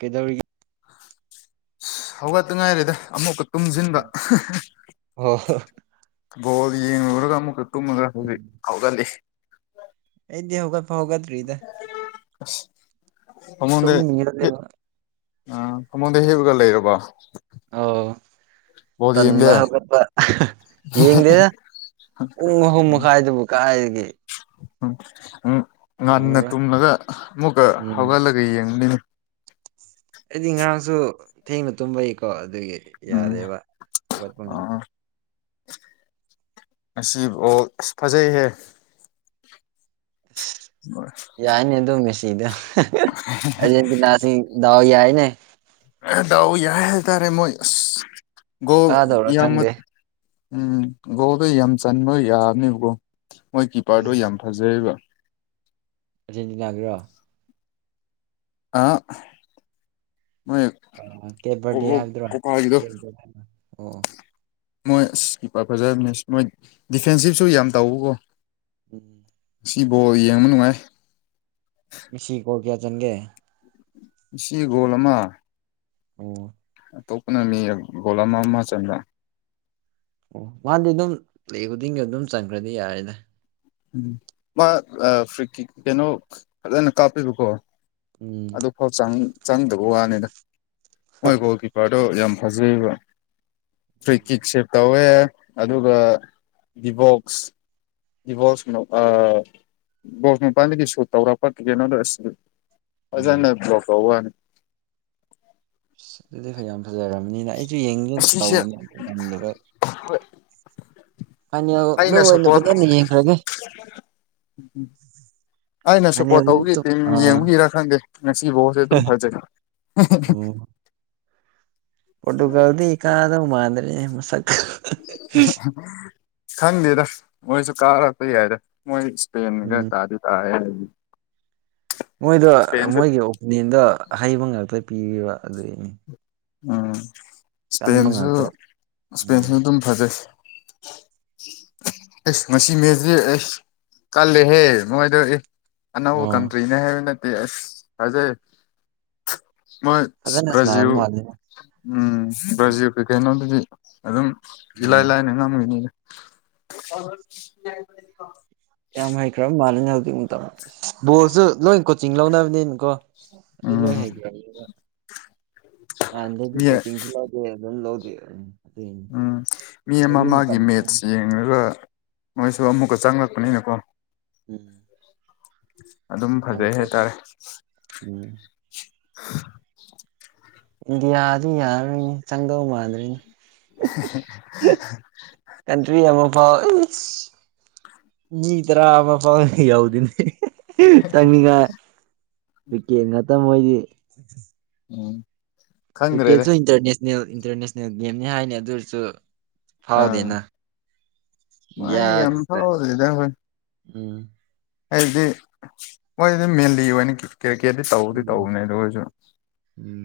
ꯀꯩꯗꯧꯔꯤ ꯑ ꯍꯧꯒꯠꯇ ꯉꯥꯏꯔꯦꯗ ꯑꯃꯨꯛꯀ ꯇꯨꯝꯁꯤꯟꯕ ꯍꯣ ꯕꯣꯜ ꯌꯦꯡꯂꯨꯔꯒ ꯑꯃꯨꯛꯀ ꯇꯨꯝꯃꯒ ꯎꯝ ꯍꯧꯖꯤꯛ ꯐꯥꯎꯒꯜꯂꯤ ꯑꯩꯗꯤ ꯍꯧꯒꯠ ꯐꯥꯎ ꯍꯧꯒꯗ꯭ꯔꯤꯗꯥ꯫ ꯃꯥꯉꫭꯟꯗꯥ ꯇꯨꯝꯃꯤꯔꯅꯦ ꯑꯥ ꯃꯣꯥꯉꫭꯟꯗ ꯍꯦꯛꯂꯒ ꯂꯩꯔꯕꯔꫭ ꯑꯧ ꯇꯟꯕ ꯍꯧꯒꯠꯄꯥ ꯌꯦꯡꯗꯦꯗꯥ ꯄꯨꯡ ꯑꯍꯨꯝ ꯎꯝ ꯃꯈꯥꯏꯗꯨꯕꯨ ꯀꯥꯏꯗꯒꯤ꯫ ꯎꯝ ꯎ ꯉꯟꯅꯥ ꯉꯝꯃꯔꯣꯏ ꯇꯨꯝꯂꯒ ꯑꯃꯨꯛꯀꯥ ꯎꯝ ꯍꯧꯒꯠꯂꯒꯥ ꯌꯦꯡꯕꯅꯤꯅꯦ꯫ ꯑꯩꯗꯤ ꯉꯔꯥꯡꯁꯨ ꯊꯦꯡꯅ ꯇꯨꯝꯕꯩꯀꯣ ꯑꯗꯨꯒꯤ ꯎꯝ ꯌꯥꯗꯦꯕ ꯑꯋꯥꯠꯄ ꯉꯝꯗꯦ ꯑꯁꯤꯕꯨ ꯑꯥꯁ ꯐꯖꯩꯍꯦ ꯌꯥꯏꯅꯦ ꯑꯗꯨꯝ ꯃꯦꯁꯤꯗꫭ ꯑꯔꯖꯦꯟꯇꯤꯅꯥ ꯑꯁꯤ ꯗꯥꯎ ꯌꯥꯏꯅꯦ꯫ ꯑꯥꯑ ꯌꯥꯏ ꯍꯥꯏꯕꯥ ꯇꯔꯦ ꯃꫭꯏ ꯒꫭꯟ ꯀꯥꯗꯧꯔꯥ ꯌꯥꯝꯅꯥ ꯈꯪꯗꯦ ꯎꯝꯝ ꯒꯣꯜꯗꯣ ꯌꯥꯝꯅ ꯆꯟꯕ ꯌꯥꯕꯅꯦꯕꯀꯣ ꯃꯣꯏ ꯀꯤꯄꯔꯗꯣ ꯌꯥꯝ ꯐꯖꯩꯑꯕꯥ꯫ ꯑꯔꯖꯦꯟꯇꯤꯅꯥꯒꯤ ꯂꫭ? ꯑꯥꯑꯑ ꯃꯣꯏ ꯑꯥ ꯀꯦꯕꯔꯗꯦ ꯀꯣꯀꯣ ꯍꯥꯏꯕꯔꯥ ꯀꯣꯀꯥꯒꯤꯗꯣ ꯀꯦꯔ ꯕꯥꯔꯠ ꯑꫭ ꯃꯣꯏ ꯑꯥꯁ ꯀꯤꯞꯄꯔ ꯐꯖꯕꯅꯤ ꯃꯣꯏ ꯗꯤꯐꯦꯟꯁꯤꯞꯁꯨ ꯌꯥꯝ ꯇꯧꯕꯥꯀꯣ ꯎꯝꯝ ꯁꯤ ꯕꫭꯟ ꯌꯦꯡꯕ ꯅꯨꯡꯉꯥꯏ꯫ ꯃꯤꯁꯤ ꯒꫭꯟ ꯀꯌꯥ ꯆꯟꯒꯦ? ꯃꯤꯁꯥ ꯒꯣꯜ ꯑꯃꯥ ꯑꯣꯑꫭ ꯑꯇꯣꯞꯄꯥ ꯑꯅꯤꯅꯥ ꯒꯣꯜ ꯑꯃ ꯑꯃ ꯆꯜꯔ° ꯑꯣꯑ ꯃꯥꯗꯤ ꯑꯗꯨꯝ ꯄꯔ° ꯈꯨꯗꯤꯡꯒꯤ ꯑꯗꯨꯝ ꯆꯪꯈ꯭ꯔꯗꯤ ꯌꯥꯔꯦꯗꯥ꯫ ꯎꯝ ꯃꯥ ꯐꯔꯤ ꯀꯤꯛ ꯀꯩꯅꫭ ꯐꯖꯅ ꯀꯥꯞꯄꯤꯕꯀꯣ ꯎꯝꯝ ꯍꯣꯜ ꯆꯪ ꯆꯪꯗꯕ ꯋꯥꯅꯤꯗ ꯃꯣꯏ ꯒꯣꯜ ꯀꯤꯞꯄꯔꯗꯣ ꯌꯥꯝ ꯐꯖꯩꯌꯦꯕ ꯐ꯭ꯔꯤ ꯀꯤꯛ ꯁꯦꯞ ꯇꯧꯋꯦ ꯑꯗꯨꯒꯒꯥ ꯗꯤꯕꯣꯛꯁ ꯗꯤꯕꯣꯁ ꯑ ꯗꯤꯕꯣꯁ ꯃꯄꯥꯟꯗꯒꯤ ꯁꯨꯠ ꯇꯧꯔꯛꯄ ꯀꯩꯅꯗꫭ ꯑꯥꯁ ꯎꯝ ꯐꯖꯅ ꯗꯔꫭꯞ ꯇꯧꯕꯩ ꯋꯥꯅꯤ ꯑꯁ ꯑꯗꯨꯗꯤ ꯐꯥꯅꯤꯌꯥꯝ ꯐꯖꯔꯕꯅꯤꯅ ꯑꯩꯁꯨ ꯌꯦꯡꯒꯦ ꯑꯁꯤꯁꯦ ꯇꯧꯅꯤ ꯑꯗꯨꯗꯥ ꯉꯝꯗꯕ ꯐꯥꯏꯅ°ꯜꯗꯥ ꯑꯩꯅ ꯑꯣꯏꯅ ꯁꯞꯄꯣꯔꯠ ꯐꯖꯅ ꯌꯦꯡꯈ꯭ꯔꯒꯦ ꯑꯩꯅ ꯁꯄꯣꯔꯠ ꯐꯥꯏꯅꯦꯜꯗꯗꯤ ꯇꯧꯕꯒꯤ ꯇꯨꯝ ꯇꯤꯝ ꯑꯥ ꯌꯦꯡꯕꯒꯤꯔꯥ ꯈꯪꯗꯦ ꯉꯁꯤꯒꯤ ꯕꫭꯟꯁꯤ ꯑꯗꯨꯝ ꯐꯖꯩ ꯄꯔꫭꯇꯨꯒꯗꯤ ꯀꯥꯗꯧꯕꯥ ꯃꯥꯗ꯭ꯔꯤꯅꯦ ꯃꯁꯛꯇꫭ ꯈꯪꯗꯦꯗ ꯃꯣꯏꯁꯨ ꯀꯥꯔꯄꯥ ꯌꯥꯏꯗꯥ ꯃꯣꯏ ꯏꯁꯄꯦꯟꯒꯥ ꯎꯝ ꯇꯥꯗꯤ ꯇꯥꯏꯌꯦ ꯍꯥꯏꯕꯅꯤ ꯃꯣꯏꯗꯣ ꯃꯣꯏꯒꯤ ꯑꯣꯄꯤꯅꯤꯌꯟꯗꯣ ꯍꯩꯕ ꯉꯥꯛꯇꯥ ꯄꯤꯌ°ꯕꯥ ꯑꯗꯨꯒꯤꯅꯤ ꯎꯝ ꯏꯁꯄꯦꯟꯖꯨ ꯉꯥꯛꯇ ꯎꯝ ꯏꯁꯄꯦꯟꯁꯨ ꯑꯗꯨꯝ ꯐꯖꯩ ꯑꯁ ꯉꯁꯤ ꯃꯦꯁꯇꯤ ꯑꯩꯁ ꯀꯜꯂꯦꯍꯦ ꯃꫭꯏꯗꫭ ꯑꯦ ꯑꯅꯧꯕꯥ ꯑꯣ ꯀꯟꯇ꯭ꯔꯤꯅꯦ ꯍꯥꯏꯕꯥ ꯅꯠꯇꯦ ꯑꯥꯁ ꯊꯥꯖꯩ ꯃꯣꯏ ꯐꯖꯅꯥ ꯁꯟꯅꯥꯕꯥ ꯕ꯭ꯔꯥꯖꯤꯜ ꯃꯥꯜꯂꯤ ꯎꯝ ꯕ꯭ꯔꯥꯖꯤꯜ ꯀꯥ ꯀꯩꯅꯣꯗꯨꯗꯤ ꯑꯗꯨꯝ ꯏꯂꯥꯏ ꯎꯝ ꯂꯥꯏꯅ ꯉꯝꯒꯅꯤ ꯗꯥ [unintelligible] ꯌꯥꯝ ꯍꯩꯈ꯭ꯔꯕꯥ ꯃꯥꯜꯂꯅꯦ ꯍꯧꯖꯤꯛ ꯀꯤꯗꫭ ꯕꯣꯜꯁꯨ ꯂꯣꯏ ꯀꯣꯆꯤꯡ ꯂꯧꯅꯕꯅꯤꯅꯀꯣ ꯑꯗꯨꯏ ꯂꯣꯏ ꯎꯝ ꯍꯩꯒꯠꯔ°ꯕꯥ ꯍꯥꯟꯅꯗꯤꯒꯤ ꯃꯤ ꯀꯣꯆꯤꯡꯁꯨ [unintelligible] ꯎꯝ ꯃꯤ ꯑꯃ ꯍꯧꯖꯤꯛ ꯃꯥꯒꯤ ꯃꯇꯝ ꯎꯝ ꯃꯦꯠꯁ ꯌꯦꯡꯂꯡꯒꯥ ꯃꯣꯏꯁꯨ ꯑꯃꯨꯛꯀꯥ ꯆꯪꯂꯛꯄꯅꯤꯅꯀꯣ ꯎꯝ ꯑꯗꯨꯝ ꯌꯥꯝ ꯐꯖꯩ ꯍꯥꯏꯕ ꯆꯥꯏꯈꯤ ꯇꯥꯔꯦ ꯎꯝ ꯏꯟꯗꯤꯌꯥꯗꯤ ꯌꯥꯔꯔꯣꯏꯅ°ꯆꯪꯗꯧ ꯃꯥꯟꯗ꯭ꯔ°ꯅ° [unintelligible] ꯀꯟꯇ꯭ꯔꯤ ꯑꯃꯥꯐꯥꯎ ꯃꯤ ꯇꯔꯥꯃ ꯐꯥꯎ ꯌꯥꯎꯗꯦꯅꯦ ꯆꯪꯅꯤꯡꯉꯥꯏ ꯀꯔꯤꯀꯦꯠ ꯉꯥꯛꯇ ꯃꯣꯏꯗꯤ ꯎꯝ ꯈꯪꯗ꯭ꯔꯦꯗ ꯀ꯭ꯔꯤꯛꯀꯦꯠꯁꯨ ꯏꯟꯇꯔꯅꯦꯁꯅꯦꯜ ꯏꯟꯇꯔꯅꯦꯁꯅꯦꯜ ꯒꯦꯝꯅꯤ ꯍꯥꯏꯅꯤ ꯑꯗꯨ ꯑꯣꯏꯔꯁꯨ ꯑꯥ ꯐꯥꯎꯗꯦꯅ ꯃꯣꯏ ꯌꯥ ꯌꯥꯝ ꯐꯥꯎꯗ꯭ꯔꯤꯗ ꯎꯝ ꯑꯩꯗꯤ ꯃꯣꯏꯗꯤ ꯃꯦꯟꯂꯤ ꯑꯣꯏꯅ ꯀꯤ ꯀꯤꯔꯀꯦꯇꯇꯤ ꯇꯧꯗꯤ ꯎꯝ ꯇꯧꯕꯅꯦꯗ ꯑꯈꯣꯏꯁꯨ ꯎꯝ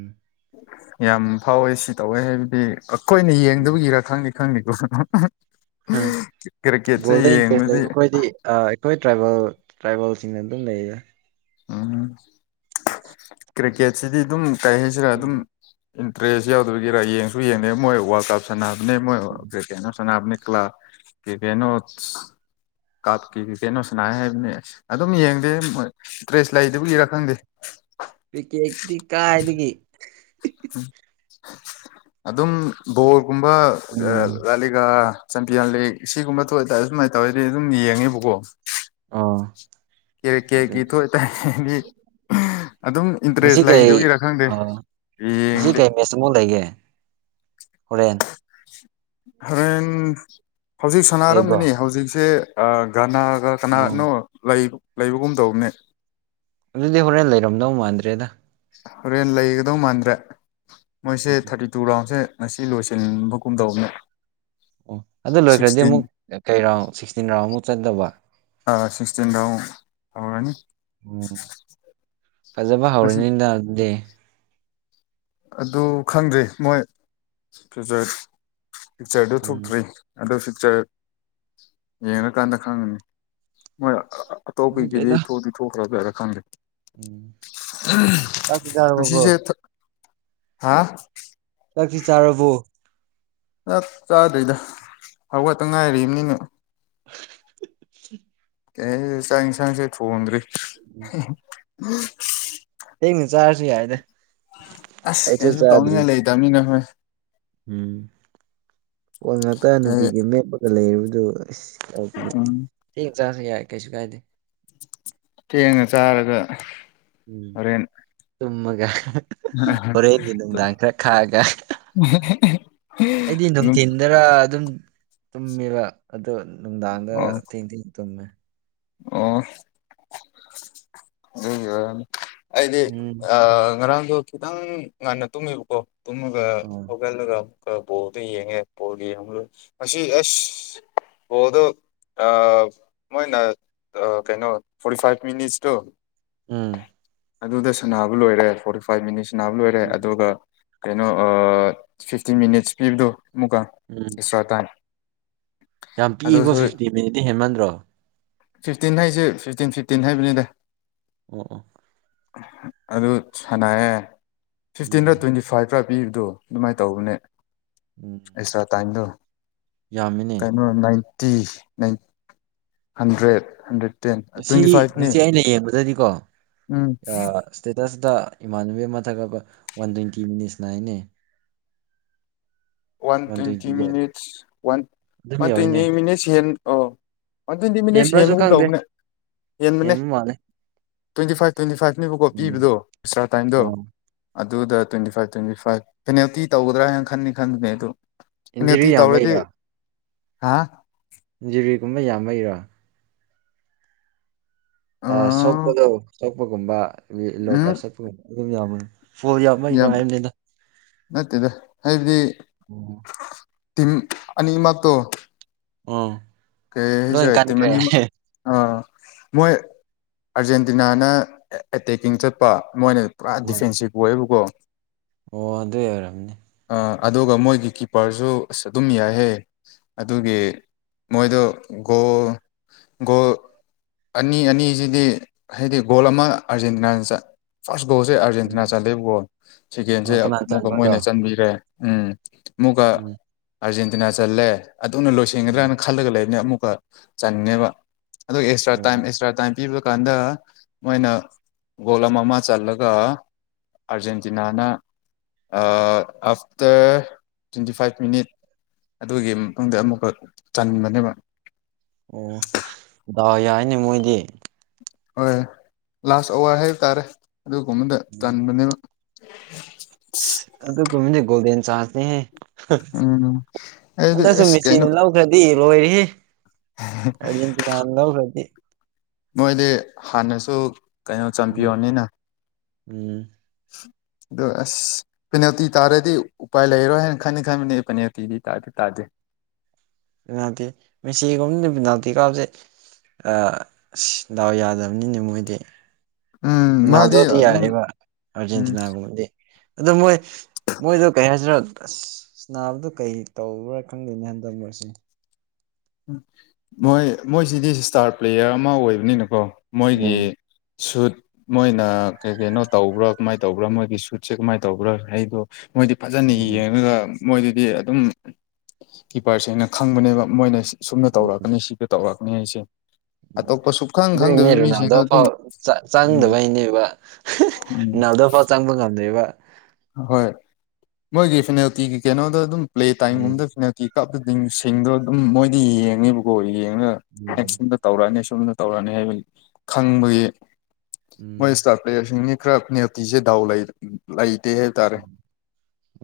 ꯌꯥꯝ ꯐꯥꯎꯋꯦ ꯁꯤ ꯇꯧꯋꯦ ꯍꯥꯏꯕꯗꯤ ꯑꯩꯈꯣꯏꯅ ꯎꯝ ꯌꯦꯡꯗꯕꯒꯤꯔꯥ ꯈꯪꯅꯤ ꯈꯪꯗꯦꯀꯣ ꯍꯥ ꯀ꯭ꯔꯤꯀꯦꯠꯁꯦ ꯌꯦꯡꯕꯗꯤ ꯑꯥ ꯑꯩꯈꯣꯏ ꯇ꯭ꯔꯥꯏꯕꯦꯜ ꯇ꯭ꯔꯥꯏꯕꯦꯜꯁꯤꯡꯅ ꯑꯗꯨꯝ ꯂꯩꯌꯦ ꯎꯝ ꯀ꯭ꯔꯤꯀꯦꯠꯁꯤꯗꯤ ꯑꯗꯨꯝ ꯀꯩ ꯍꯥꯏꯁꯤꯔꯥ ꯑꯗꯨꯝ ꯎꯝ ꯏꯟꯇꯔꯦꯁ ꯌꯥꯎꯗꯕꯒꯤꯔꯥ ꯌꯦꯡꯁꯨ ꯌꯦꯡꯅꯦ ꯃꯣꯏ ꯋꯥꯔꯜ ꯀꯞ ꯁꯥꯟꯅꯕꯅꯦ ꯃꯣꯏ ꯎꯝ ꯀꯩꯅꯣ ꯁꯥꯟꯅꯕꯅꯦ ꯀ꯭ꯂꯥ ꯀꯩ ꯀꯩꯅꯣ ꯀꯥꯞꯀꯤ ꯀꯩꯅꯣ ꯁꯥꯅꯥꯏ ꯍꯥꯏꯕꯅꯤ ꯑꯗꯨꯝ ꯌꯦꯡꯗꯦ ꯃꯣꯏ ꯇ꯭ꯔꯦꯁ ꯂꯩꯇꯕꯒꯤꯔꯥ ꯈꯪꯗꯦ ꯀ꯭ꯔꯤꯀꯦꯠꯇꯤ ꯀꯥꯏꯗꯒꯤ ꯑꯗꯨꯝ ꯕꯣꯜꯒꯨꯝꯕ ꯎꯝ ꯂꯥꯂꯤꯒ ꯆꯝꯄꯤꯌꯟ ꯂꯤꯒ ꯁꯤꯒꯨꯝꯕ ꯊꯣꯛꯑꯇꯥꯔꯗꯤ ꯁꯨꯃꯥꯏꯅ ꯇꯧꯋꯦꯗꯤ ꯑꯗꯨꯝ ꯌꯦꯡꯉꯦꯕꯀꯣ ꯑꯣ ꯀꯦꯔ ꯑꯗꯨ ꯀꯦꯒꯤ ꯊꯣꯛ ꯑꯣꯏ ꯇꯥꯔꯗꯤ ꯑꯗꯨꯝ ꯉꯁꯤ ꯏꯟꯇꯔꯦꯁ ꯂꯩꯗꯕꯒꯤꯔꯥ ꯈꯪꯗꯦ ꯌꯦꯡ ꯁꯤ ꯀꯩ ꯃꯦꯠꯆ ꯑꯃꯨ ꯂꯩꯒꯦ ꯍꯣꯔꯦꯟ ꯍꯣꯔꯦꯟ ꯍꯧꯖꯤꯛ ꯂꯩꯕ꯭ꯔꯣ ꯁꯥꯟꯅꯔꯝꯒꯅꯤ ꯍꯧꯖꯤꯛꯁꯦ ꯒꯅꯥꯒ ꯑꯣ ꯀꯅꯥꯅꯣ ꯂꯩꯕꯒꯨꯝ ꯇꯧꯕꯅꯦ ꯑꯗꯨꯗꯤ ꯍꯣꯔꯦꯟ ꯂꯩꯔꯝꯗꯧ ꯃꯥꯟꯗ꯭ꯔꯦꯗ꯬ ꯍꯣꯔꯦꯟ ꯂꯩꯒꯗꯧ ꯃꯥꯟꯗ꯭ꯔꯦ ꯃꯣꯏꯁꯦ ꯎꯝ ꯊꯥꯔꯇꯤ ꯇꯨ ꯔꯥꯎꯟꯁꯦ꯫ ꯉꯁꯤ ꯂꯣꯏꯁꯤꯟꯕꯒꯨꯝꯗꯧꯕꯅꯦ꯫ ꯑꯣ ꯑꯗꯨ ꯂꯣꯏꯈ꯭ꯔꯗꯤ ꯑꯃꯨꯛ ꯀꯩ ꯔꯥꯎꯟ ꯁꯤꯛꯁꯇꯤꯟ ꯔꯥꯎꯟꯃꯨꯛ ꯆꯠꯇꯕ꯫ ꯑꯥ ꯁꯤꯛꯁꯇꯤꯔꯥꯎ ꯍꯧꯔꯅꯤ꯫ ꯎꯝ ꯐꯖꯕ ꯉꯁꯤ ꯍꯧꯔꯅꯤꯗ ꯑꯗꯨꯗꯤ꯫ ꯑꯗꯨ ꯈꯪꯗ꯭ꯔꯦ ꯃꯣꯏ ꯐꯌꯨꯆꯔ ꯐꯤꯛꯆꯔꯗꯨ ꯎꯝ ꯊꯣꯛꯇ꯭ꯔꯤ꯫ ꯑꯗꯨ ꯐꯁꯤꯔ ꯌꯦꯡꯉꯀꯥꯟꯗ ꯈꯪꯉꯅꯤ ꯃꯣꯏ ꯑꯇꯣꯞꯄꯒꯤꯗꯤ ꯈꯪꯗ꯭ꯔꯦꯗ ꯊꯣꯛꯇꯤ ꯊꯣꯛꯈ꯭ꯔꯕ ꯌꯥꯥꯔꯥ ꯈꯪꯗꯦ ꯎꯝ ꯆꯥꯛꯇꯤ ꯆꯥꯔꯕꯣ ꯕ꯭ꯔꯣ ꯉꯁꯤꯁꯦ ꯍꯥ ꯆꯥꯛꯇꯤ ꯆꯥꯔꯕꯣ꯫ ꯆꯥꯛ ꯆꯥꯗ꯭ꯔꯤꯗ ꯍꯧꯋꯥꯠꯇ ꯉꯥꯏꯝꯅꯤꯅ꯫ [inaudible] ꯑꯦ ꯆꯥꯛ ꯌꯦꯟꯁꯥꯡꯁꯦ ꯊꯣꯡꯗ꯭ꯔꯤ꯫ ꯊꯦꯡꯅ ꯆꯥꯔꯁꯨ ꯌꯥꯏꯗ꯫ ꯑꯁ ꯑꯩꯁꯨ ꯀꯩꯁꯨ ꯆꯥꯗ꯭ꯔꯤ ꯇꯧꯅꯤꯡꯉꯥꯏ ꯂꯩꯇꯕꯅꯤꯅ ꯍꯣꯏ꯫ ꯎꯝ ꯄꯣꯟ ꯉꯥꯛꯇ ꯀꯩ ꯅꯨꯡꯇꯤꯒꯤ ꯃꯦꯞꯄꯒ ꯂꯩꯨꯗꯨ ꯑꯁ ꯎꯝ ꯊꯦꯡ ꯆꯥꯁꯨ ꯌꯥꯏ ꯀꯩꯁꯨ ꯀꯥꯏꯗꯦ꯫ ꯊꯦꯡꯅ ꯆꯔꯦꯒ ꯇꯨꯝꯃꯒ ꯍꯣꯔꯦꯟꯒꯤ ꯅꯨꯡꯗꯥꯡ ꯈꯔ ꯈꯥꯛꯑꯒ ꯑꯩꯗꯤ ꯑꯗꯨꯝ ꯅꯨꯡꯊꯤꯟ꯫ ꯗꯔꯥ ꯑꯗꯨꯝ ꯇꯨꯝꯃꯦꯕ ꯑꯗꯨꯗ ꯅꯨꯡꯗꯥꯡꯗ ꯑꯣ ꯊꯦꯡ ꯊꯦꯡ ꯇꯨꯝꯃꯦ꯫ ꯑꯣ ꯑꯗꯨ ꯑꯩꯗꯤ ꯎꯝ ꯑ ꯉꯔꯥꯡꯗꯣ ꯈꯤꯇꯪ ꯉꯟꯅ ꯇꯨꯝꯃꯤꯕꯀꯣ꯫ ꯇꯨꯝꯃꯒ ꯑꯣ ꯍꯧꯒꯜꯂꯒ ꯑꯃꯨꯛꯀ ꯕꯣꯜꯗ ꯌꯦꯡꯉꯦ ꯕꯣꯜ ꯌꯦꯡꯉꯨ ꯃꯁꯤ ꯑꯁ ꯕꯣꯜꯗꯣ꯫ ꯑ ꯃꯣꯏ ꯀꯩꯅꯣ ꯐꯣꯔꯇꯤ ꯐꯥꯏꯚ ꯃꯤꯅꯤꯠꯇꯣ꯫ ꯎꯝ ꯑꯗꯨꯗ ꯁꯥꯟꯅꯕ ꯂꯣꯏꯔꯦ ꯐꯣꯔꯇꯤ ꯐꯥꯏꯚ ꯃꯤꯅꯤꯠ ꯁꯥꯟꯅꯕ ꯂꯣꯏꯔꯦ ꯎꯝ ꯑꯗꯨꯒ ꯀꯩꯅꯣ ꯐꯤꯞꯇꯤꯟ ꯃꯤꯅꯤꯠꯁ ꯄꯤꯕꯗꯣ ꯑꯃꯨꯛꯀ ꯎꯝ ꯑꯦꯛꯁꯇ꯭ꯔꯥ ꯇꯥꯏꯝ꯫ ꯌꯥꯝ ꯄꯤꯛꯏꯀꯣ ꯑꯗꯨꯁꯨ ꯐꯤꯞꯇꯤꯟ ꯃꯤꯅꯤꯠꯇꯤ ꯍꯦꯟꯃꯟꯗ꯭ꯔꯣ꯫ ꯐꯤꯞꯇꯤꯟ ꯍꯥꯏꯁꯦ ꯐꯤꯞꯇꯤꯟ ꯐꯤꯞꯇꯤꯟ ꯍꯥꯏꯕꯅꯤꯗ꯫ ꯑꯣ ꯑꯣ꯫ ꯑꯗꯨ ꯁꯥꯟꯅꯔꯦ ꯐꯤꯞꯇꯤꯟꯔ ꯎꯝ ꯇꯣꯟꯢꯇꯤ ꯑꯦꯛꯁꯇ꯭ꯔꯥ ꯄꯤꯕꯗꯣ ꯑꯗꯨꯃꯥꯏꯅ ꯇꯧꯕꯅꯦ ꯎꯝ꯫ ꯑꯦꯛꯁꯇ꯭ꯔꯥ ꯇꯥꯏꯝꯗꯣ ꯌꯥꯝꯃꯤꯅꯦ ꯀꯩꯅꯣ ꯅꯥꯏꯟꯇꯤ ꯍꯟꯗ꯭ꯔꯦꯠ ꯍꯟꯗ꯭ꯔꯦꯠ ꯇꯦꯟ ꯉꯁꯤ ꯇ꯭ꯋꯦꯟꯇꯤ ꯐꯥꯏꯚꯅꯤ ꯉꯁꯤ ꯑꯩꯅ ꯌꯦꯡꯕꯗꯗꯤꯀꯣ꯫ ꯎꯝ ꯁ꯭ꯇꯦꯇꯁꯇ ꯏꯃꯥꯟꯅꯕꯤ ꯑꯃ ꯊꯛꯒꯠꯄ ꯋꯥꯟ ꯇ꯭ꯋꯦꯟꯇꯤ ꯃꯤꯅꯤꯠꯁ ꯅꯥꯏꯅꯦ ꯋꯥꯟ ꯇ꯭ꯋꯦꯟꯇꯤ ꯃꯤꯅꯤꯠꯁ ꯋꯥꯟ ꯑꯗꯨꯝ ꯋꯥꯟ ꯇ꯭ꯋꯦꯟꯇꯤ ꯌꯧꯋꯤꯅꯦ ꯃꯤꯅꯤꯠꯁ ꯍꯦꯟ ꯑꯣ ꯋꯥꯟ ꯇ꯭ꯋꯦꯟꯇꯤ ꯃꯤꯅꯤꯠꯁ ꯍꯦꯟꯕ꯭ꯔꯁꯨ ꯍꯦꯟꯕꯒꯨꯝ ꯈꯪꯗꯦ ꯇꯧꯕꯅꯦ ꯍꯦꯟꯕꯅꯦ꯫ ꯍꯦꯟꯕ ꯃꯥꯜꯂꯦ ꯇ꯭ꯋꯦꯟꯇꯤ ꯐꯥꯏꯚ ꯇ꯭ꯋꯦꯟꯇꯤ ꯐꯥꯏꯚ ꯅꯦꯕꯀꯣ ꯎꯝ ꯄꯕꯗꯣ ꯑꯦꯛꯁ꯭ꯔꯥ ꯇꯥꯏꯝꯗꯣ꯫ ꯑꯣ ꯑꯗꯨꯗ twenty five twenty five penalty ꯇꯧꯒꯗ꯭ꯔꯥ ꯍꯥꯏꯅ ꯈꯟꯗꯤ ꯈꯟꯕꯅꯦ ꯑꯗꯨ ꯏꯟꯖꯨꯔꯤ ꯄꯦꯅꯥꯜꯇꯤ ꯇꯧꯔꯗꯤ ꯌꯥꯝꯕꯩꯔꯥ ꯍꯥ ꯏꯟꯖꯨꯔꯤꯒꯨꯕ ꯌꯥꯝꯕꯩꯔꯣ꯫ ꯑꯥ ꯁꯣꯛꯄꯗꯣ ꯁꯣꯛꯄꯒꯨꯝꯕ ꯎꯝ ꯌꯦꯂꯦꯀꯥꯔ ꯁꯠꯄꯒꯨꯝꯕ ꯑꯗꯨꯝ ꯌꯥꯝꯕꯅꯤ꯫ ꯐꯣꯜ ꯌꯥꯝ ꯕꯩꯔꯣ ꯍꯥꯏꯕꯅꯤꯗ꯫ ꯅꯠꯇꯦꯗ ꯍꯥꯏꯗꯤ꯫ ꯎꯝ꯫ ꯇꯤꯝ ꯑꯅꯤ ꯃꯛꯇꯣ꯫ ꯑꯣ ꯀꯩ ꯂꯣꯏ ꯈꯥꯢꯁꯤꯒꯦ ꯇꯤꯝ ꯀꯟꯈ꯭ꯔꯦ ꯑꯅꯤ ꯃꯠ ꯑꯥ ꯃꯣꯏ ꯑꯔꯖꯦꯟꯇꯤꯅꯥꯅ ꯑꯦꯇꯦꯛꯀꯤꯡ ꯆꯠꯄ ꯃꯣꯏꯅ ꯄꯨꯔꯥ ꯗꯤꯐꯦꯟꯁꯤꯞ ꯑꯣꯏꯌꯦꯕꯀꯣ ꯑꯣ ꯑꯗꯨꯢ ꯑꯣꯏꯔꯝꯅꯤ ꯑꯗꯨꯒ ꯃꯣꯏꯒꯤ ꯀꯤꯄꯔꯁꯨ ꯑꯁ ꯑꯗꯨꯝ ꯌꯥꯏꯍꯦ ꯑꯗꯨꯒꯤ ꯃꯣꯏꯗꯣ ꯒꯣꯜ ꯒꯣꯜ ꯑꯅꯤ ꯑꯅꯤꯁꯤꯗꯤ ꯍꯥꯏꯗꯤ ꯒꯣꯜ ꯑꯃ ꯑꯥꯔꯖꯦꯟꯇꯤꯅꯥꯅ ꯆꯠꯕ ꯐꯥꯔꯁ ꯒꯣꯜꯁꯦ ꯑꯥꯔꯖꯦꯟꯇꯤꯅꯥ ꯎꯝ. ꯆꯠꯂꯦꯕꯀꯣ ꯁꯦꯀꯦꯟꯁꯦ ꯑꯣ ꯀꯅꯥ ꯑꯃꯨꯛꯀ ꯆꯟꯕ꯭ꯔꯗꯣ ꯃꯣꯏꯅ ꯆꯟꯕꯤꯈ꯭ꯔꯦ ꯎꯝ ꯃꯨꯛꯀ ꯎꯝ ꯑꯥꯔꯖꯦꯟꯇꯤꯅꯥ ꯆꯜꯂꯦ ꯑꯗꯨꯅ ꯑꯣ ꯂꯣꯏꯁꯟꯒꯗ꯭ꯔꯥꯅ ꯈꯜꯂꯒ ꯂꯩꯕꯅꯦ ꯑꯃꯨꯛꯀ ꯆꯥꯟꯂꯦꯕ ꯑꯗꯨꯒ ꯑꯦꯛꯁꯇ꯭ꯔꯥ ꯇꯥꯏꯝ ꯑꯦꯛꯁꯇ꯭ꯔꯥ ꯇꯥꯏꯝ ꯄꯤꯕ ꯀꯥꯟꯗ ꯃꯣꯏꯅ ꯒꯣꯂꯝ ꯑꯃ ꯆꯜꯂꯒ ꯑꯥꯔꯖꯦꯟꯇꯤꯅꯥꯅ ꯑꯐꯇꯔ ꯇ꯭ꯋꯦꯟꯇꯤ ꯐꯥꯏꯚ ꯃꯤꯅꯤꯠ ꯑꯗꯨꯒꯤ ꯃꯇꯨꯡꯗ ꯑꯃꯨꯛꯀ ꯆꯟꯕꯅꯦꯕ ꯑꯣ ꯗꯥꯡ ꯌꯥꯏꯅꯦ ꯃꯣꯏꯗꯤ ꯍꯣꯏ ꯂꯥꯁ ꯑꯋꯥꯔ ꯍꯥꯏꯕ ꯇꯥꯔꯦ ꯑꯗꯨꯒꯨꯝꯕꯗ ꯆꯟꯕꯅꯦꯕ ꯑꯗꯨꯒꯨꯕꯗꯤ ꯒꯣꯜꯗꯟ ꯆꯥꯟꯁ ꯁꯦ ꯎꯝ ꯑꯩꯗꯤ ꯑꯗꯨꯁꯨ ꯑꯁ ꯃꯦꯁꯤꯅ ꯀꯩꯅꯣ ꯂꯧ ꯂꯧꯈ꯭ꯔꯗꯤ ꯂꯣꯏꯔꯤ ꯑꯔꯖꯦꯟꯇꯤꯅꯥꯅ ꯂꯧꯈ꯭ꯔꯗꯤ ꯃꯣꯏꯗꯤ ꯍꯥꯟꯅꯁꯨ ꯀꯩꯅꯣ ꯎꯝ ꯆꯝꯄꯤꯌꯟꯅꯤꯅ ꯎꯝ ꯑꯗꯣ ꯑꯁ ꯄꯦꯅꯦꯜꯇꯤ ꯇꯥꯔꯗꯤ ꯎꯄꯥꯏ ꯂꯩꯔꯣꯏ ꯍꯥꯏꯅ ꯈꯟꯗꯤ ꯈꯟꯕꯅꯤ ꯄꯦꯅꯦꯜꯇꯤꯗꯤ ꯇꯥꯗꯤ ꯇꯥꯗꯦ ꯄꯦꯅꯦꯜꯇꯤ ꯃꯦꯁꯤꯒꯨꯝꯕꯅ ꯄꯦꯅꯦꯜꯇꯤ ꯀꯧꯕꯁꯦ ꯗꯥꯎ ꯌꯥꯗꯕꯅꯤꯅ ꯃꯣꯏꯗꯤ ꯎꯝ ꯃꯥꯗꯤ ꯔꯣꯅꯥꯜꯗꯣꯗꯤ ꯑꯗꯨꯝ ꯌꯥꯔꯛꯏꯕ ꯎꯝ ꯑꯥꯔꯖꯦꯟꯇꯤꯅꯥꯒꯨꯝꯕꯗꯤ ꯑꯣ ꯃꯣꯏ ꯃꯣꯏꯗꯣ ꯀꯩ ꯍꯥꯏꯁꯤꯔꯣ ꯑꯁ ꯅꯥꯕꯗꯨ ꯀꯩ ꯇꯧꯕ꯭ꯔꯥ ꯈꯪꯗꯣꯏꯅꯤ ꯍꯟꯗ ꯑꯣꯏꯨꯔꯁꯤ ꯃꯣꯏ ꯃꯣꯏꯁꯤꯗꯤ ꯏꯁꯇꯥꯔ ꯄ꯭ꯂꯦꯌꯔ ꯑꯃ ꯑꯣꯏꯕꯅꯤꯅꯀꯣ ꯃꯣꯏꯒꯤ ꯎꯝ ꯁꯨꯠ ꯃꯣꯏꯅ ꯀꯩ ꯀꯩꯅꯣ ꯇꯧꯕ꯭ꯔꯥ ꯀꯃꯥꯏ ꯇꯧꯕ꯭ꯔꯥ ꯃꯣꯏꯒꯤ ꯁꯨꯠꯁꯦ ꯀꯃꯥꯏꯅ ꯇꯧꯕ꯭ꯔꯥ ꯑꯩꯗꯣ ꯃꯣꯏꯗꯤ ꯐꯖꯅ ꯎꯝ ꯌꯦꯡꯉꯒ ꯃꯣꯏꯗꯗꯤ ꯑꯗꯨꯝ ꯀꯤꯄꯔꯁꯅ ꯈꯪꯕꯅꯦꯕ ꯃꯣꯏꯅ ꯁꯨꯝꯅ ꯎꯝ ꯇꯧꯔꯛꯀꯅꯤ ꯁꯤ ꯇꯧꯔꯛꯅꯤ ꯑꯩꯁꯦ ꯎꯝ ꯑꯇꯣꯞꯄꯁꯨ ꯑꯗꯨꯏꯅꯦ ꯔꯨꯅꯥꯜꯗꯣꯥꯎ ꯎꯝ ꯆꯪꯗꯕꯩꯅꯦꯕ ꯎꯝ ꯅꯗ ꯐ ꯆꯪꯕ ꯉꯝꯗꯣꯏꯕ ꯍꯣꯏ ꯃꯣꯏꯒꯤ ꯐꯤꯅꯥꯜꯇꯤꯒꯤ ꯀꯩꯅꯣꯗ ꯑꯗꯨꯝ ꯄ꯭ꯂꯦ ꯎꯝ ꯇꯥꯏꯝꯒꯨꯝꯕꯗ ꯐꯤꯅꯥꯜꯇꯤ ꯀꯞꯇꯗꯤꯁꯤꯡꯗꯣ ꯑꯗꯨꯝ ꯃꯣꯏꯗꯤ ꯌꯦꯡꯉꯦꯕꯀꯣ ꯌꯦꯡꯉꯒ ꯎꯝ ꯌꯦꯁꯤꯟꯕ ꯇꯧꯔꯛꯑꯅꯤ ꯁꯣꯨꯝꯅ ꯇꯧꯔꯛꯑꯅꯤ ꯍꯥꯏꯕ ꯈꯪꯕꯒꯤ ꯃꯣꯏ ꯎꯝ ꯏꯁꯇꯥꯔꯠ ꯄ꯭ꯂꯦꯌꯔꯁꯤꯡꯅꯤ ꯈ꯭ꯔ ꯅꯤꯌꯇꯤꯁꯦ ꯗꯥꯎ ꯂꯩ ꯂꯩꯗꯦꯍꯦ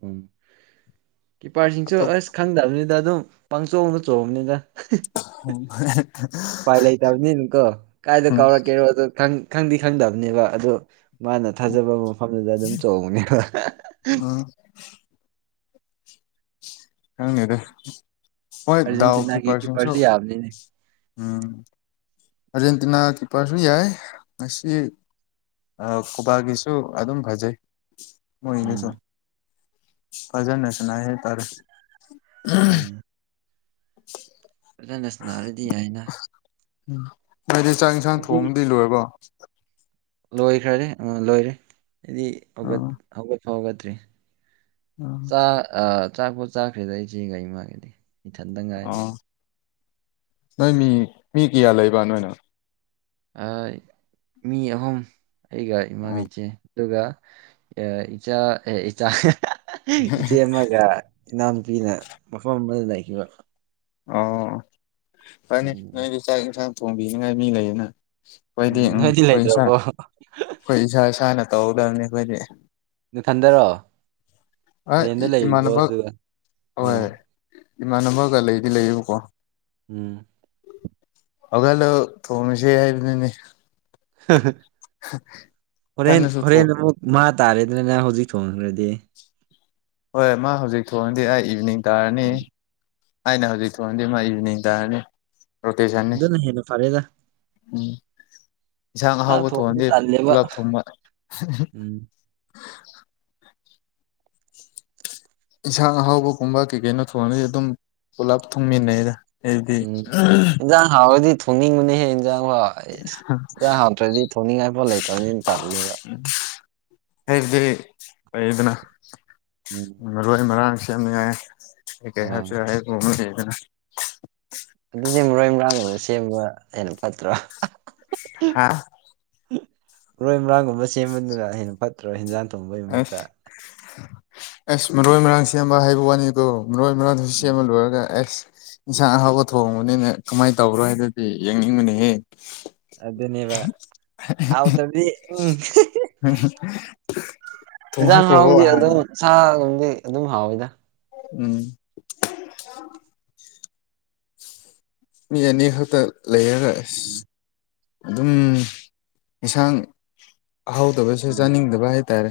ꯎ ꯀꯄꯥꯔꯁꯤꯡꯁꯤꯡ ꯑꯇꯣꯞ ꯆꯁ ꯈꯪꯗꯕꯅꯤꯗ ꯑꯗꯨꯝ ꯄꯪꯆꯣꯡꯅ ꯆꯣꯡꯕꯅꯤꯅ [unintelligible] ꯎꯄꯥꯏ ꯂꯩꯇꯕꯅꯤꯅꯀꯣ ꯀꯥꯏꯗ ꯀꯥꯎꯔꯛꯀꯦꯔꯣ ꯑ ꯈꯪꯗꯤ ꯈꯪꯗꯕꯅꯦꯕ ꯑꯗꯨ ꯃꯥꯅ ꯊꯥꯖꯕ ꯃꯐꯝꯗꯨꯗ ꯑꯗꯨꯝ ꯆꯣꯡꯕꯅꯦꯕ ꯎꯝ ꯍꯪꯅꯤꯗꯦ ꯍꯣꯏ ꯗꯎꯀꯤ ꯑꯥꯔꯖꯦꯟꯇꯤꯅꯥꯒꯤ ꯄꯔꯁꯤꯁꯨ ꯀꯤꯞꯄꯔꯁꯨ ꯌꯥꯕꯅꯤꯅꯦ ꯎꯝ ꯑꯥꯔꯖꯦꯟꯇꯤꯅꯥ ꯀꯤꯞꯄꯔꯁꯨ ꯌꯥꯏ ꯉ ꯀꯕꯥꯒꯤꯁꯨ ꯑꯗꯨꯝ ꯐꯖꯩ ꯃ ꯎꯝ ꯏꯅꯦꯁꯨ ꯐꯖꯁꯅꯍꯦ ꯇꯔꯦ ꯎꯝ ꯐꯖꯅꯁꯟꯅꯅꯥꯔꯗꯤ ꯍꯥꯏꯅ ꯎꯝ ꯍꯥꯏꯗꯤ ꯆꯥꯛ ꯏꯟꯁꯥꯡ ꯊꯣꯡꯕꯗꯤ ꯂꯣꯏꯔꯕꯣ ꯂꯣꯏꯈ꯭ꯔꯔꯦ ꯂꯣꯏꯔꯦ ꯑꯩꯗꯤ ꯍꯧ ꯑꯥ ꯍꯧꯒꯠꯄ ꯍꯧꯒꯠꯇ꯭ꯔꯤ ꯆꯥꯛꯄꯣ ꯆꯥꯈ꯭ꯔꯦꯗ ꯑꯩꯁꯦ ꯀꯒꯥꯩ ꯃꯥꯒꯗꯤ ꯑꯥ ꯅꯣꯏ ꯃꯤ ꯃꯤ ꯀꯌꯥ ꯂꯩꯕ ꯅꯣꯏꯅꯣ ꯃꯤ ꯑꯍꯨꯝ ꯑꯩꯒ ꯏꯃꯥꯒ ꯑꯣ ꯏꯆꯦ ꯑꯗꯨꯒ ꯏꯆꯥ ꯏꯆꯥ ꯏꯆꯦ ꯑꯃꯒ ꯏꯅꯥꯝꯄꯤꯅ ꯃꯐꯝ ꯑꯃꯗ ꯂꯩꯈꯤꯕ ꯑ ꯐꯅꯤ ꯑꯗꯨꯅꯤꯅꯦ ꯅꯣꯏꯗꯤ ꯆꯥꯛ ꯌꯦꯟꯁꯥꯡ ꯊꯣꯡꯕꯤꯅꯤꯉꯥꯏ ꯃꯤ ꯂꯩꯌꯦꯅ ꯑꯩꯈꯣꯏꯗꯤ ꯎꯝ ꯅꯣꯏꯗꯤ ꯑꯩꯈꯣꯏ ꯏꯁ ꯂꯩꯇ꯭ꯔꯕꯣ ꯑꯩꯈꯣꯏ ꯏꯁꯥ ꯏꯁꯥꯅ ꯇꯧꯍꯧꯗꯕꯅꯤ ꯑꯩꯈꯣꯏꯗꯤ ꯅꯊꯟꯗꯔꯣ ꯍ ꯔꯦꯟꯗ ꯂꯩꯔꯤꯕꯣ ꯏꯃꯥꯟꯅꯕ ꯑꯗꯨꯒ ꯑꯣ ꯍꯣꯏ ꯏꯃꯥꯟꯅꯕꯒ ꯂꯩꯗꯤ ꯂꯩꯌꯦꯕꯀꯣ ꯎꯝ ꯑꯣꯂꯣ ꯇꯣꯅꯤꯁꯦ ꯍꯥꯏꯅꯤꯅꯤ ꯍꯣꯔꯦꯟ ꯏꯊꯟꯗꯁꯨ ꯍꯣꯔꯦꯟ ꯊꯣꯡ ꯑꯃꯨꯛ ꯃꯥ ꯇꯥꯔꯦꯗꯅꯅ ꯍꯧꯖꯤꯛ ꯊꯣꯡꯈ꯭ꯔꯗꯤ ꯍꯣꯏ ꯃꯥ ꯍꯧꯖꯤꯛ ꯊꯣꯡꯗꯤ ꯑꯩ ꯏꯚꯤꯅꯤꯡ ꯇꯥꯔꯅꯤ ꯎꯝ ꯑꯩꯅ ꯍꯧꯖꯤꯛ ꯐꯣꯟꯗꯤ ꯃꯥ ꯏꯚꯅꯤꯡ ꯇꯥꯔꯅꯤ ꯔꯣꯀꯩꯁꯅꯤ ꯑꯗꯨꯅ ꯍꯦꯟꯅ ꯐꯔꯦꯗ ꯎꯝ ꯌꯦꯟꯁꯥꯡ ꯆꯥꯛ ꯑꯍꯥꯎꯕ ꯊꯣꯡꯕꯗꯤ ꯊꯣꯡꯍꯟꯗꯦ ꯇꯜꯂꯦꯕ ꯄꯨꯂꯞ ꯊꯨꯝꯕ ꯎꯝ ꯌꯦꯟꯁꯥꯡ ꯑꯍꯥꯎꯕꯒꯨꯝꯕ ꯀꯩ ꯀꯩꯅꯣ ꯊꯣꯡꯉꯅꯗꯤ ꯑꯗꯨꯝ ꯄꯨꯂꯞ ꯊꯨꯡꯃꯤꯟꯅꯩꯗ ꯑꯩꯗꯤ ꯎꯝ ꯏꯟꯖꯥꯡ ꯍꯥꯎꯔꯗꯤ ꯊꯣꯡꯅꯤꯡꯕꯅꯤꯍꯦ ꯏꯟꯖꯥꯡ ꯍꯥꯎ ꯑꯩꯁ ꯏꯥ ꯍꯥꯎꯇ꯭ꯔꯗꯤ ꯊꯣꯡꯅꯤꯡꯉꯥꯏꯐꯥꯎ ꯂꯩꯇꯕꯅꯤꯅ ꯇꯠꯂꯦꯕ ꯎ ꯑꯩꯕꯗꯤ ꯐꯩꯗꯅ ꯎꯝ ꯃꯔꯣꯏ ꯃꯔꯥꯡ ꯁꯦꯝꯅꯉꯥꯏ ꯀꯩ ꯀꯩ ꯑꯣ ꯍꯥꯁꯨ ꯌꯥꯒꯣꯕ ꯂꯩꯗꯅ ꯑꯗꯨꯗꯤ ꯃꯣꯔꯣꯏ ꯃꯔꯔꯥꯡꯕꯗ ꯁꯦꯝꯕ ꯍꯩꯅ ꯐꯠꯇ꯭ꯔꯣ ꯍꯥ ꯄꯨꯏ ꯃꯔꯥꯡꯒꯨꯝꯕ ꯁꯦꯝꯕꯅꯤꯅ ꯍꯦꯟꯅ ꯐꯠꯇ꯭ꯔꯣ ꯍꯦꯟꯖꯥꯡ ꯊꯣꯡꯕꯒꯤ ꯑꯁ ꯃꯍꯨꯠꯇ ꯑꯁ ꯃꯔꯣꯏ ꯃꯔꯥꯡ ꯁꯦꯝꯕ ꯍꯥꯏꯕ ꯋꯥꯅꯤꯀꯣ ꯃꯔꯣꯏ ꯃꯔꯥꯡꯗꯨꯁꯨ ꯎꯝ ꯁꯦꯝꯕ ꯂꯣꯏꯔꯒ ꯑꯁ ꯏꯟꯁꯥꯡ ꯑꯍꯥꯎꯕ ꯊꯣꯡꯕꯅꯤꯅ ꯀꯃꯥꯏꯅ ꯇꯧꯕ꯭ꯔꯣ ꯍꯥꯏꯗꯨꯗꯤ ꯌꯦꯡꯅꯤꯡꯕꯅꯤꯍꯦ ꯑꯗꯨꯗꯅꯦꯕ ꯍꯥꯎꯗꯗꯤ ꯎꯝ ꯍ [inaudible] ꯌꯦꯟꯁꯥꯡ ꯍꯥꯎꯗꯤ ꯑꯗꯨꯝ ꯁꯥꯒꯨꯝꯗꯤ ꯑꯗꯨꯝ ꯍꯥꯎꯋꯤꯗ ꯎꯝ ꯑ ꯃꯤ ꯑꯅꯤ ꯈꯛꯇ ꯂꯩꯔꯁ ꯑꯗꯨꯝ ꯌꯦꯟꯁꯥꯡ ꯍꯥꯎꯗꯕꯁꯨ ꯎꯝ ꯆꯥꯅꯤꯡꯗꯕ ꯍꯥꯏꯇꯥꯔꯦ